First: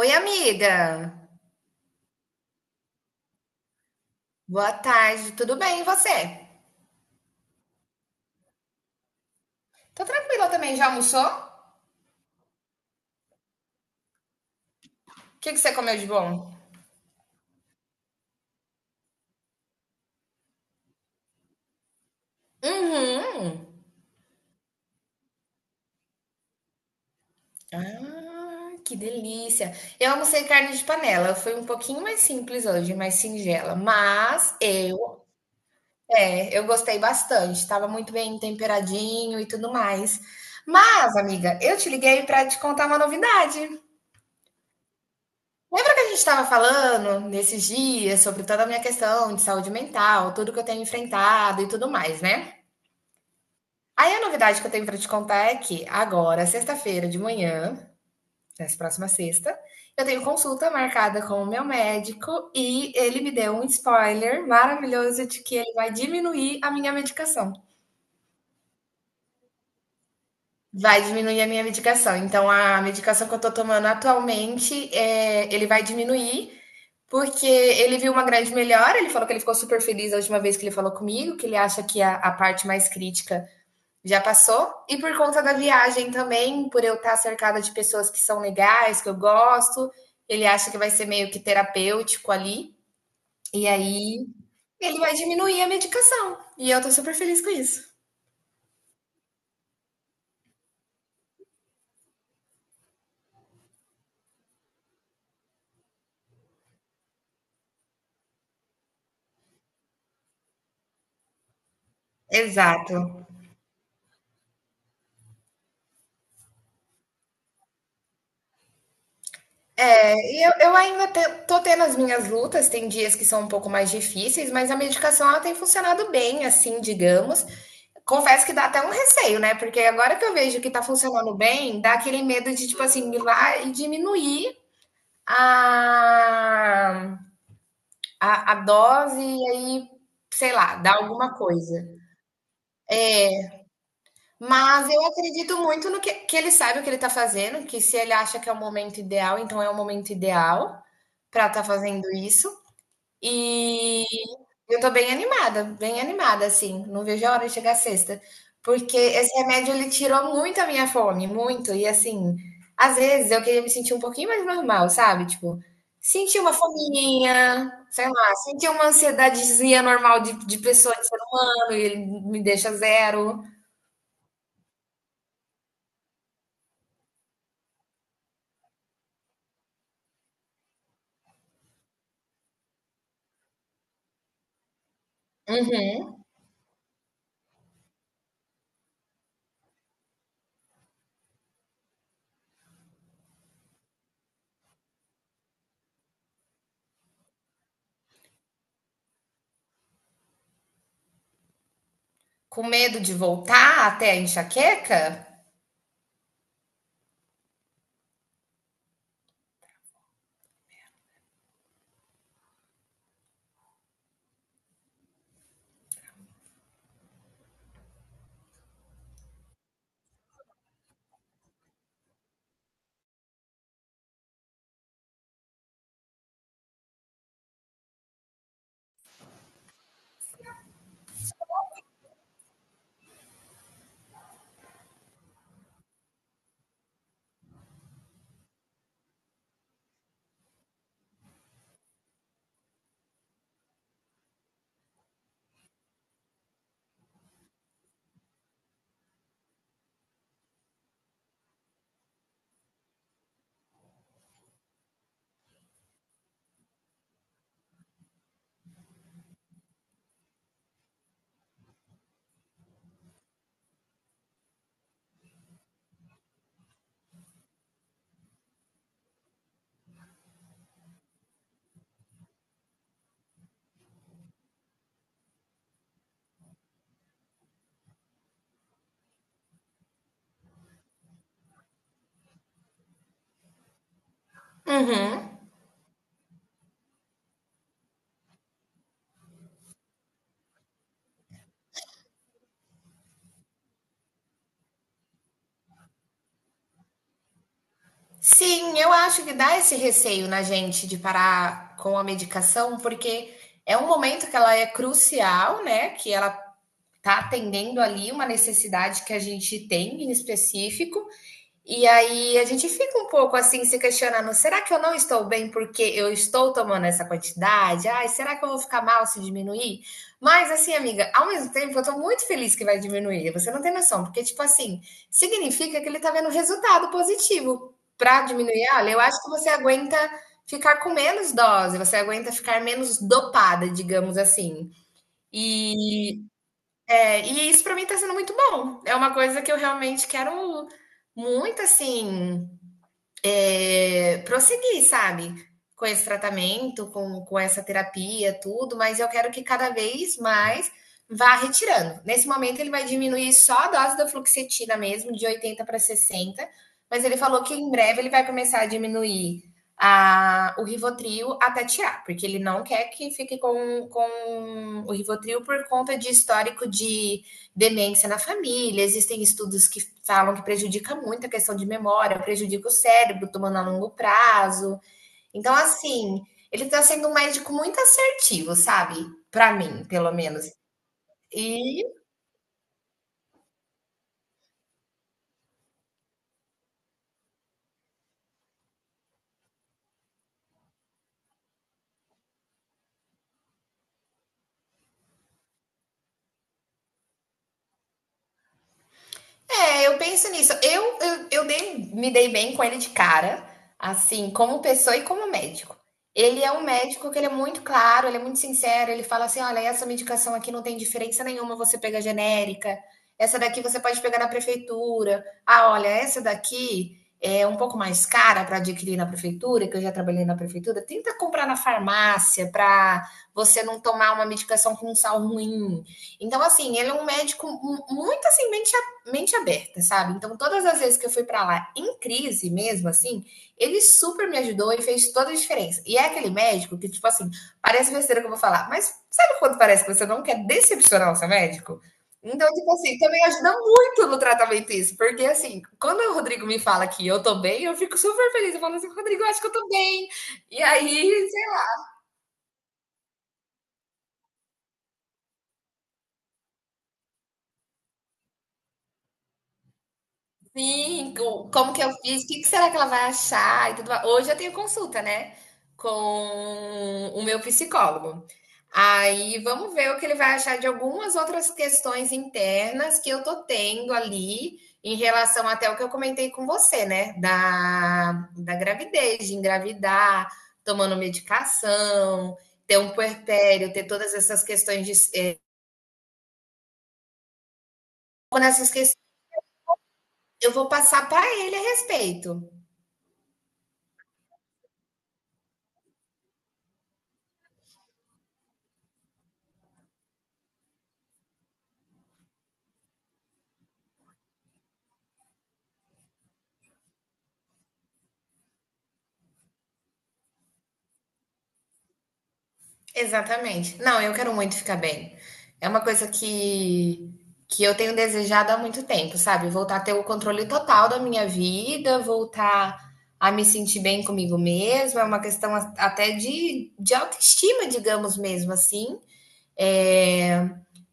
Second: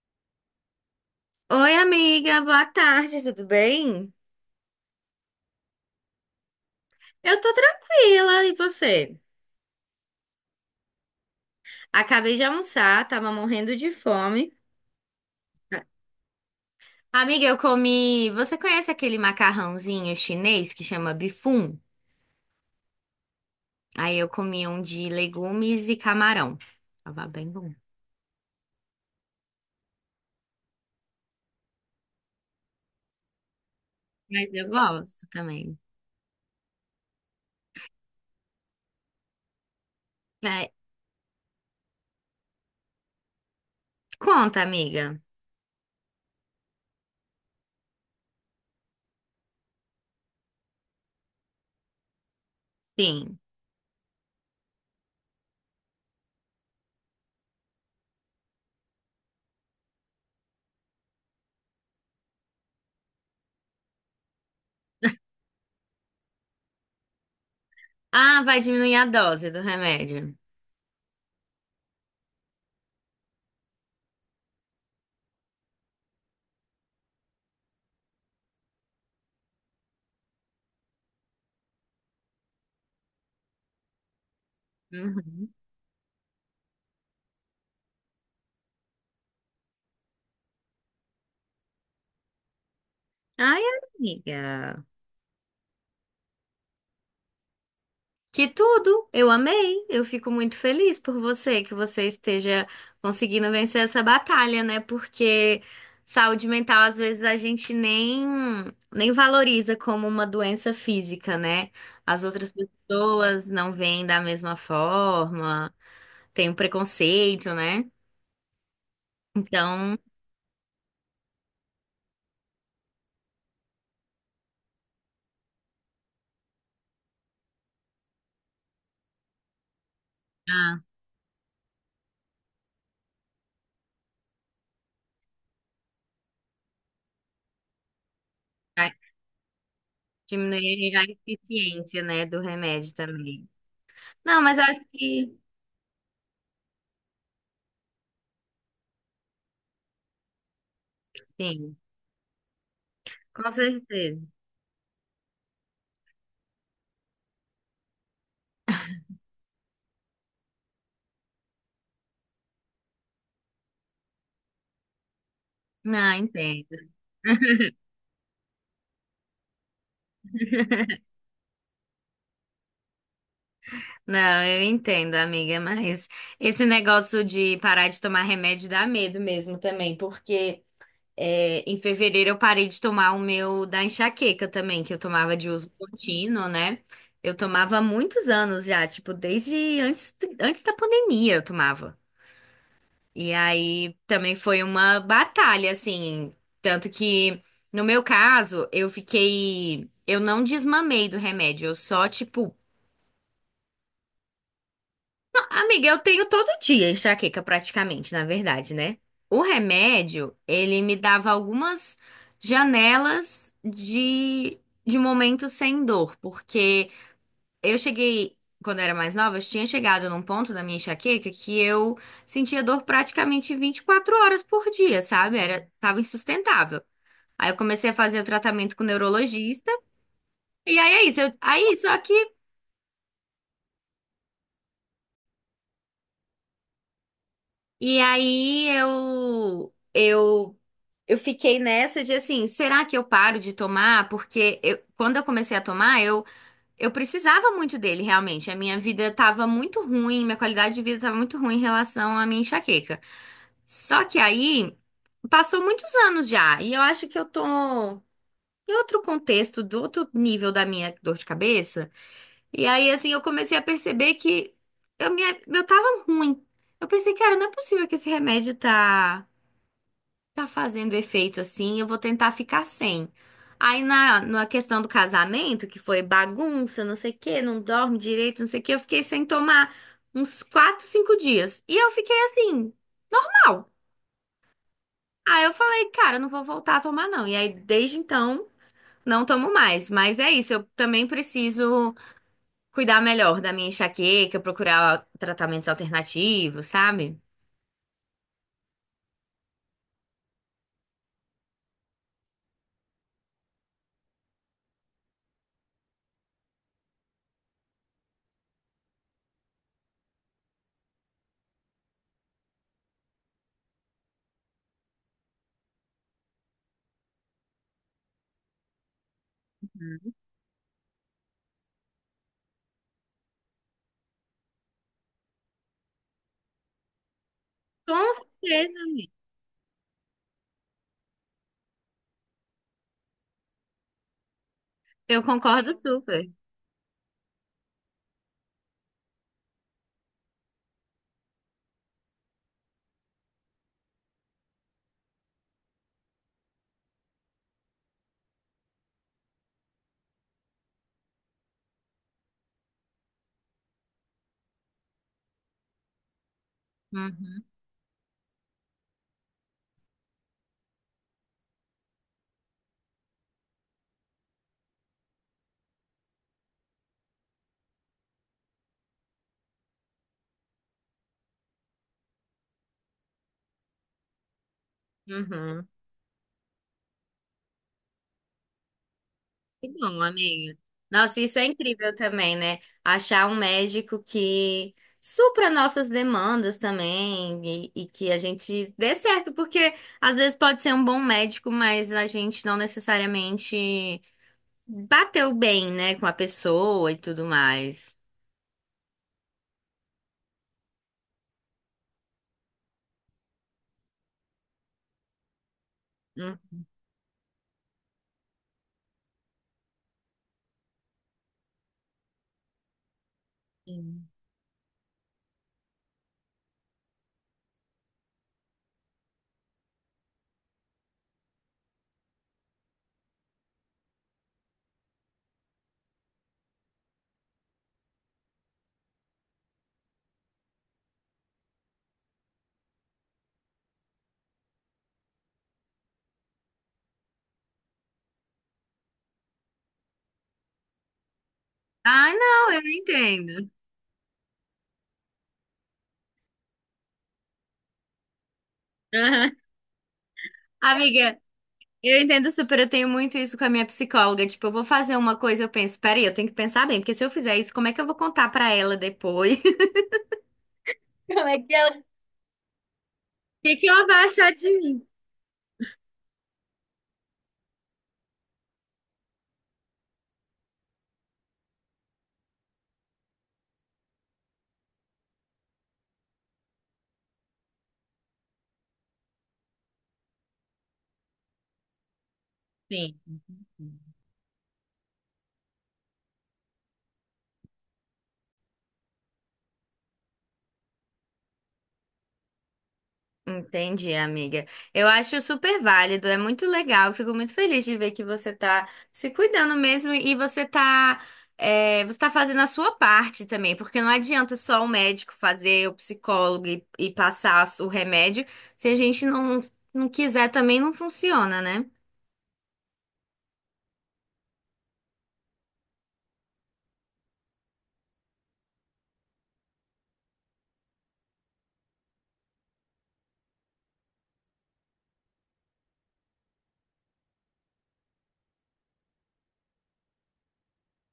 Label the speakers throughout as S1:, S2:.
S1: Oi, amiga.
S2: Oi, amiga, boa tarde, tudo bem?
S1: Boa tarde. Tudo bem, e você?
S2: Eu tô tranquila, e você?
S1: Tô tranquila também. Já almoçou? O
S2: Acabei de almoçar, tava morrendo de fome.
S1: que que você comeu de bom?
S2: Amiga, eu comi. Você conhece aquele macarrãozinho chinês que chama bifum?
S1: Uhum.
S2: Aí eu comi um de legumes e camarão. Tava bem bom.
S1: Ah, que delícia. Eu almocei carne de panela. Foi um pouquinho mais simples hoje, mais singela.
S2: Mas
S1: Mas
S2: eu
S1: eu,
S2: gosto também.
S1: é, eu gostei bastante. Tava muito bem temperadinho e tudo mais.
S2: É,
S1: Mas, amiga, eu te liguei pra te contar uma novidade.
S2: conta, amiga.
S1: Lembra que a gente estava falando nesses dias sobre toda a minha questão de saúde mental, tudo que eu tenho enfrentado e tudo mais, né?
S2: Sim.
S1: Aí a novidade que eu tenho para te contar é que agora, sexta-feira de manhã, nessa próxima sexta, eu tenho consulta marcada com o meu médico e ele me deu um spoiler maravilhoso de que ele vai diminuir a minha medicação.
S2: Ah, vai diminuir a dose do remédio.
S1: Vai diminuir a minha medicação. Então, a medicação que eu tô tomando atualmente, ele vai diminuir, porque ele viu uma grande melhora. Ele falou que ele ficou super feliz a última vez que ele falou comigo, que ele acha que a parte mais crítica já passou. E por conta
S2: Uhum.
S1: da viagem também, por eu estar cercada de pessoas que são legais, que eu gosto, ele acha que vai ser meio que terapêutico ali.
S2: Ai,
S1: E aí,
S2: amiga.
S1: ele vai diminuir a medicação. E eu tô super feliz com isso.
S2: Que tudo! Eu amei! Eu fico muito feliz por você, que você esteja conseguindo vencer essa batalha, né? Porque saúde mental, às vezes, a gente nem valoriza como uma doença física, né? As outras
S1: Exato.
S2: pessoas não veem da mesma forma, tem um preconceito, né? Então,
S1: E eu ainda tô tendo as minhas lutas, tem dias que são um pouco mais difíceis, mas a medicação ela tem funcionado bem, assim, digamos. Confesso que dá até um receio, né? Porque agora que eu vejo que
S2: ah,
S1: tá funcionando bem, dá aquele medo de, tipo assim, ir lá e diminuir a, a
S2: vai
S1: dose e aí, sei lá,
S2: diminuir
S1: dar
S2: a
S1: alguma coisa.
S2: eficiência, né, do remédio também. Não, mas acho
S1: Mas eu
S2: que
S1: acredito muito no que ele sabe o que ele tá fazendo, que se ele acha que é o momento ideal, então é o momento ideal para estar
S2: sim,
S1: fazendo isso.
S2: com
S1: E
S2: certeza.
S1: eu tô bem animada, assim. Não vejo a hora de chegar sexta. Porque esse remédio, ele tirou muito a minha fome, muito. E, assim, às vezes eu queria me sentir um pouquinho mais normal, sabe? Tipo,
S2: Ah,
S1: sentir uma
S2: entendo.
S1: fominha, sei lá, sentir uma ansiedadezinha normal de pessoa de ano e ele me deixa zero.
S2: Não, eu entendo, amiga, mas esse negócio de parar de tomar remédio dá medo mesmo também, porque é, em fevereiro eu parei de tomar o meu da enxaqueca também, que eu tomava de uso
S1: Uhum.
S2: contínuo, né? Eu tomava há muitos anos já, tipo, desde antes da pandemia eu tomava. E aí também foi uma batalha, assim, tanto que no meu caso eu fiquei, eu não desmamei do remédio, eu só, tipo.
S1: Com medo de voltar até a enxaqueca?
S2: Amiga, eu tenho todo dia enxaqueca praticamente, na verdade, né? O remédio, ele me dava algumas janelas de momentos sem dor, porque eu cheguei, quando eu era mais nova, eu tinha chegado num ponto da minha enxaqueca que eu sentia dor praticamente 24 horas por dia, sabe? Era, tava insustentável. Aí eu comecei a fazer o tratamento com o neurologista, e aí é isso. Eu, aí, só que E aí eu fiquei nessa de assim, será que eu paro de tomar? Porque eu- quando eu comecei a tomar, eu precisava muito dele realmente. A minha vida estava muito ruim, minha qualidade de vida estava muito ruim em relação à minha enxaqueca. Só que aí passou muitos anos já, e eu acho que eu tô em outro contexto, do outro nível da minha dor de cabeça. E aí, assim, eu comecei a perceber que eu, me, eu tava ruim. Eu pensei, cara, não é possível que esse remédio tá fazendo efeito assim, eu vou tentar ficar sem. Aí, na questão do casamento, que foi bagunça, não sei o quê, não dorme direito, não sei o quê, eu fiquei sem tomar uns quatro, cinco dias. E eu fiquei assim, mal. Aí
S1: Uhum.
S2: eu falei, cara, eu não vou voltar a tomar, não. E aí, desde então, não tomo mais. Mas é isso, eu também preciso cuidar melhor da minha enxaqueca, procurar tratamentos alternativos, sabe?
S1: Sim, eu acho que dá esse receio na gente de parar com a medicação, porque é um momento que ela é crucial, né? Que ela tá atendendo ali uma necessidade que a gente tem em específico, e aí a gente fica um pouco assim se questionando: será que eu não estou bem porque eu estou tomando essa quantidade? Ai, será que eu vou ficar mal se diminuir? Mas assim, amiga, ao mesmo tempo eu estou muito feliz que vai diminuir. Você não tem noção, porque tipo assim, significa que ele está vendo resultado positivo
S2: Com
S1: para diminuir.
S2: certeza,
S1: Olha, eu
S2: amiga.
S1: acho que você aguenta ficar com menos dose, você aguenta ficar menos dopada, digamos assim.
S2: Eu concordo
S1: E,
S2: super.
S1: e isso para mim tá sendo muito bom. É uma coisa que eu realmente quero muito assim prosseguir, sabe? Com esse tratamento, com essa terapia, tudo, mas eu quero que cada vez mais vá retirando. Nesse momento, ele vai diminuir só a dose da fluoxetina mesmo, de 80 para 60. Mas ele falou
S2: Uhum,
S1: que em breve ele vai começar a diminuir o Rivotril até tirar, porque ele não quer que fique com o Rivotril por conta de histórico de demência na família, existem estudos que falam que prejudica muito a questão de memória, prejudica o cérebro, tomando a longo prazo. Então,
S2: uhum.
S1: assim, ele está sendo um médico muito assertivo, sabe? Para
S2: Que
S1: mim,
S2: bom,
S1: pelo menos.
S2: amiga. Nossa, isso é
S1: E
S2: incrível também, né? Achar um médico que supra nossas demandas também e que a gente dê certo, porque às vezes pode ser um bom médico, mas a gente não necessariamente bateu bem, né, com a pessoa e tudo mais.
S1: Eu penso nisso. Me dei bem com ele de cara, assim, como pessoa e como médico. Ele é um médico que ele é muito claro, ele é muito sincero, ele fala assim: olha, essa medicação aqui não tem diferença nenhuma, você pega genérica, essa daqui você pode
S2: Uhum.
S1: pegar na prefeitura. Ah, olha, essa daqui é um pouco mais cara para adquirir na prefeitura, que eu já trabalhei na prefeitura. Tenta comprar na farmácia para você não tomar uma medicação com sal ruim. Então, assim, ele é um médico muito assim, bem mente aberta, sabe? Então, todas as vezes que eu fui para lá em crise mesmo, assim, ele super me ajudou e fez toda a diferença. E é aquele médico que, tipo assim, parece besteira que eu vou falar, mas sabe quando parece que você não quer decepcionar o seu médico?
S2: Ai,
S1: Então,
S2: não, eu
S1: tipo assim, também
S2: entendo.
S1: ajuda muito no tratamento isso, porque assim, quando o Rodrigo me fala que eu tô bem, eu fico super feliz. Eu falo assim, Rodrigo, eu
S2: Aham.
S1: acho que eu tô bem. E
S2: Amiga,
S1: aí,
S2: eu entendo super, eu tenho muito isso com a minha psicóloga. Tipo, eu vou fazer uma coisa, eu penso, peraí, eu tenho que pensar bem, porque se eu fizer isso, como é que eu vou contar pra ela depois?
S1: Sim,
S2: Como é que ela...
S1: como que
S2: o
S1: eu fiz? O que que será que ela vai
S2: que que
S1: achar? E
S2: ela
S1: tudo
S2: vai
S1: mais.
S2: achar
S1: Hoje eu
S2: de
S1: tenho
S2: mim?
S1: consulta, né? Com o meu psicólogo. Aí vamos ver o que ele vai achar de algumas outras questões internas que eu tô tendo ali em relação até o que eu comentei com você, né? Da gravidez, de engravidar, tomando medicação, ter um puerpério,
S2: Sim.
S1: ter todas essas questões de. Nessas questões, eu vou passar para ele a respeito.
S2: Entendi, amiga. Eu acho super válido, é muito legal. Eu fico muito feliz de ver que você tá se cuidando mesmo e você tá, é, você tá fazendo a sua parte também, porque não adianta só o médico fazer, o psicólogo e passar o remédio. Se a gente não, não quiser também não funciona, né?
S1: Exatamente. Não, eu quero muito ficar bem. É uma coisa que eu tenho desejado há muito tempo, sabe? Voltar a ter o controle total da minha vida, voltar a me sentir bem comigo mesma, é uma questão até de autoestima, digamos mesmo assim. É,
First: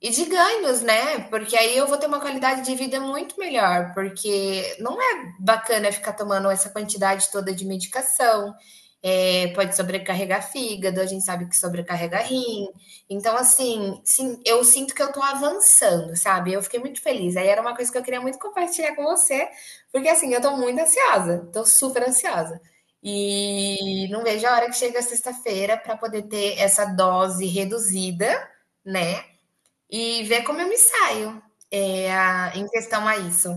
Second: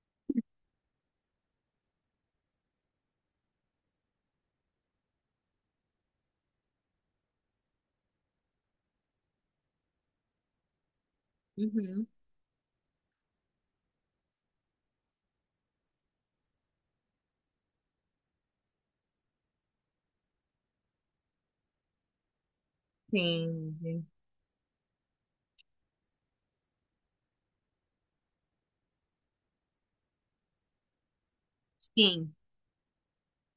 S1: e de ganhos, né? Porque aí eu vou ter uma qualidade de vida muito melhor, porque não é bacana ficar tomando essa quantidade toda de medicação, é, pode sobrecarregar fígado, a gente sabe que
S2: Uhum.
S1: sobrecarrega rim. Então, assim, sim, eu sinto que eu tô avançando, sabe? Eu fiquei muito feliz. Aí era uma coisa que eu queria muito compartilhar com você, porque assim, eu tô muito ansiosa, tô super ansiosa.
S2: Sim,
S1: E não vejo a hora que chega a sexta-feira para poder ter essa dose reduzida, né? E ver como eu me saio, eh, a
S2: sim.
S1: em questão a isso.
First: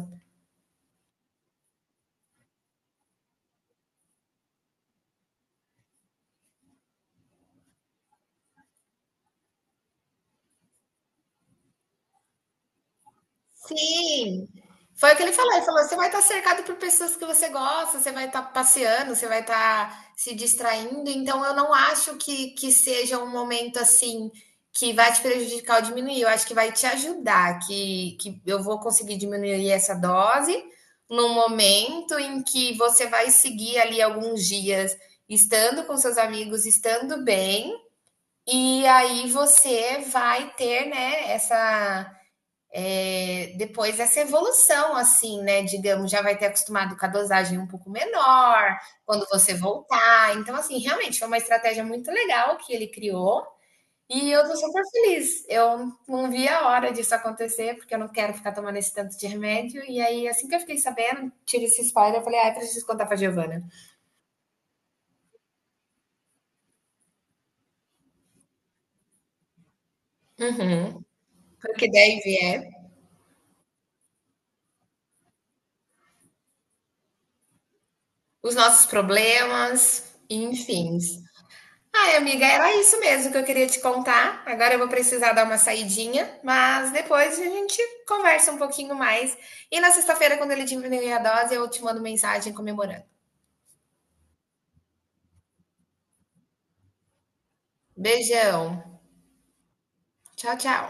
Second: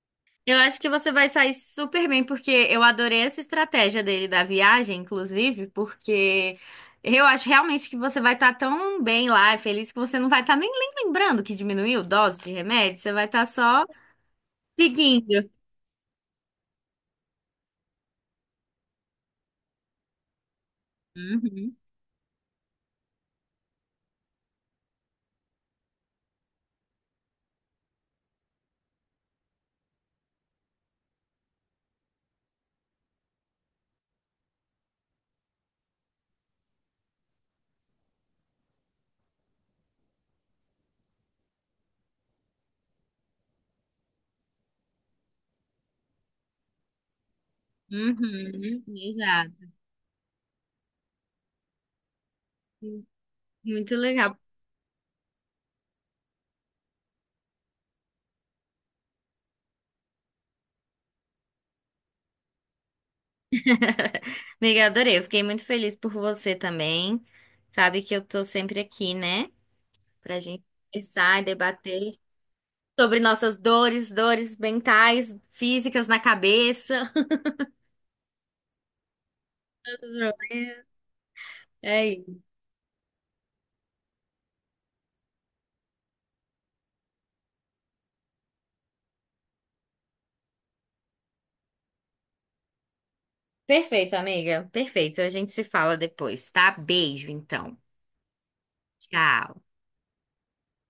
S2: Eu acho que você vai sair super bem, porque eu adorei essa estratégia dele da viagem, inclusive, porque eu acho realmente que você vai estar tão bem lá, feliz, que você não vai estar nem lembrando que diminuiu dose de remédio, você vai estar só
S1: Sim, foi o que
S2: seguindo.
S1: ele falou: "Você vai estar cercado por pessoas que você gosta, você vai estar passeando, você vai estar se distraindo, então eu não
S2: Uhum,
S1: acho que seja um momento, assim, que vai te prejudicar ou diminuir, eu acho que vai te ajudar, que eu vou conseguir diminuir essa dose, no momento em que você vai seguir ali alguns dias estando com seus amigos, estando bem, e aí você vai ter, né, essa depois essa evolução, assim, né? Digamos, já vai ter acostumado com a dosagem um pouco menor
S2: uhum,
S1: quando você
S2: exato.
S1: voltar. Então, assim, realmente foi uma estratégia muito legal que ele criou.
S2: Muito
S1: E
S2: legal.
S1: eu tô super feliz. Eu não vi a hora disso acontecer, porque eu não quero ficar tomando esse tanto de remédio. E aí, assim que eu fiquei sabendo, tirei esse spoiler, eu falei, ah, eu preciso contar pra Giovana.
S2: Amiga, adorei. Eu fiquei muito feliz por você também. Sabe que eu tô sempre aqui, né? Pra gente
S1: Uhum.
S2: conversar e
S1: Porque
S2: debater
S1: daí vier
S2: sobre nossas dores, dores mentais, físicas na cabeça.
S1: os nossos problemas, enfim.
S2: É
S1: Ai,
S2: isso.
S1: amiga, era isso mesmo que eu queria te contar. Agora eu vou precisar dar uma saidinha, mas depois a gente conversa um pouquinho mais. E na sexta-feira, quando ele diminuir a dose, eu te mando mensagem comemorando.
S2: Perfeito, amiga. Perfeito. A gente se fala depois, tá? Beijo, então.
S1: Beijão.
S2: Tchau.
S1: Tchau, tchau.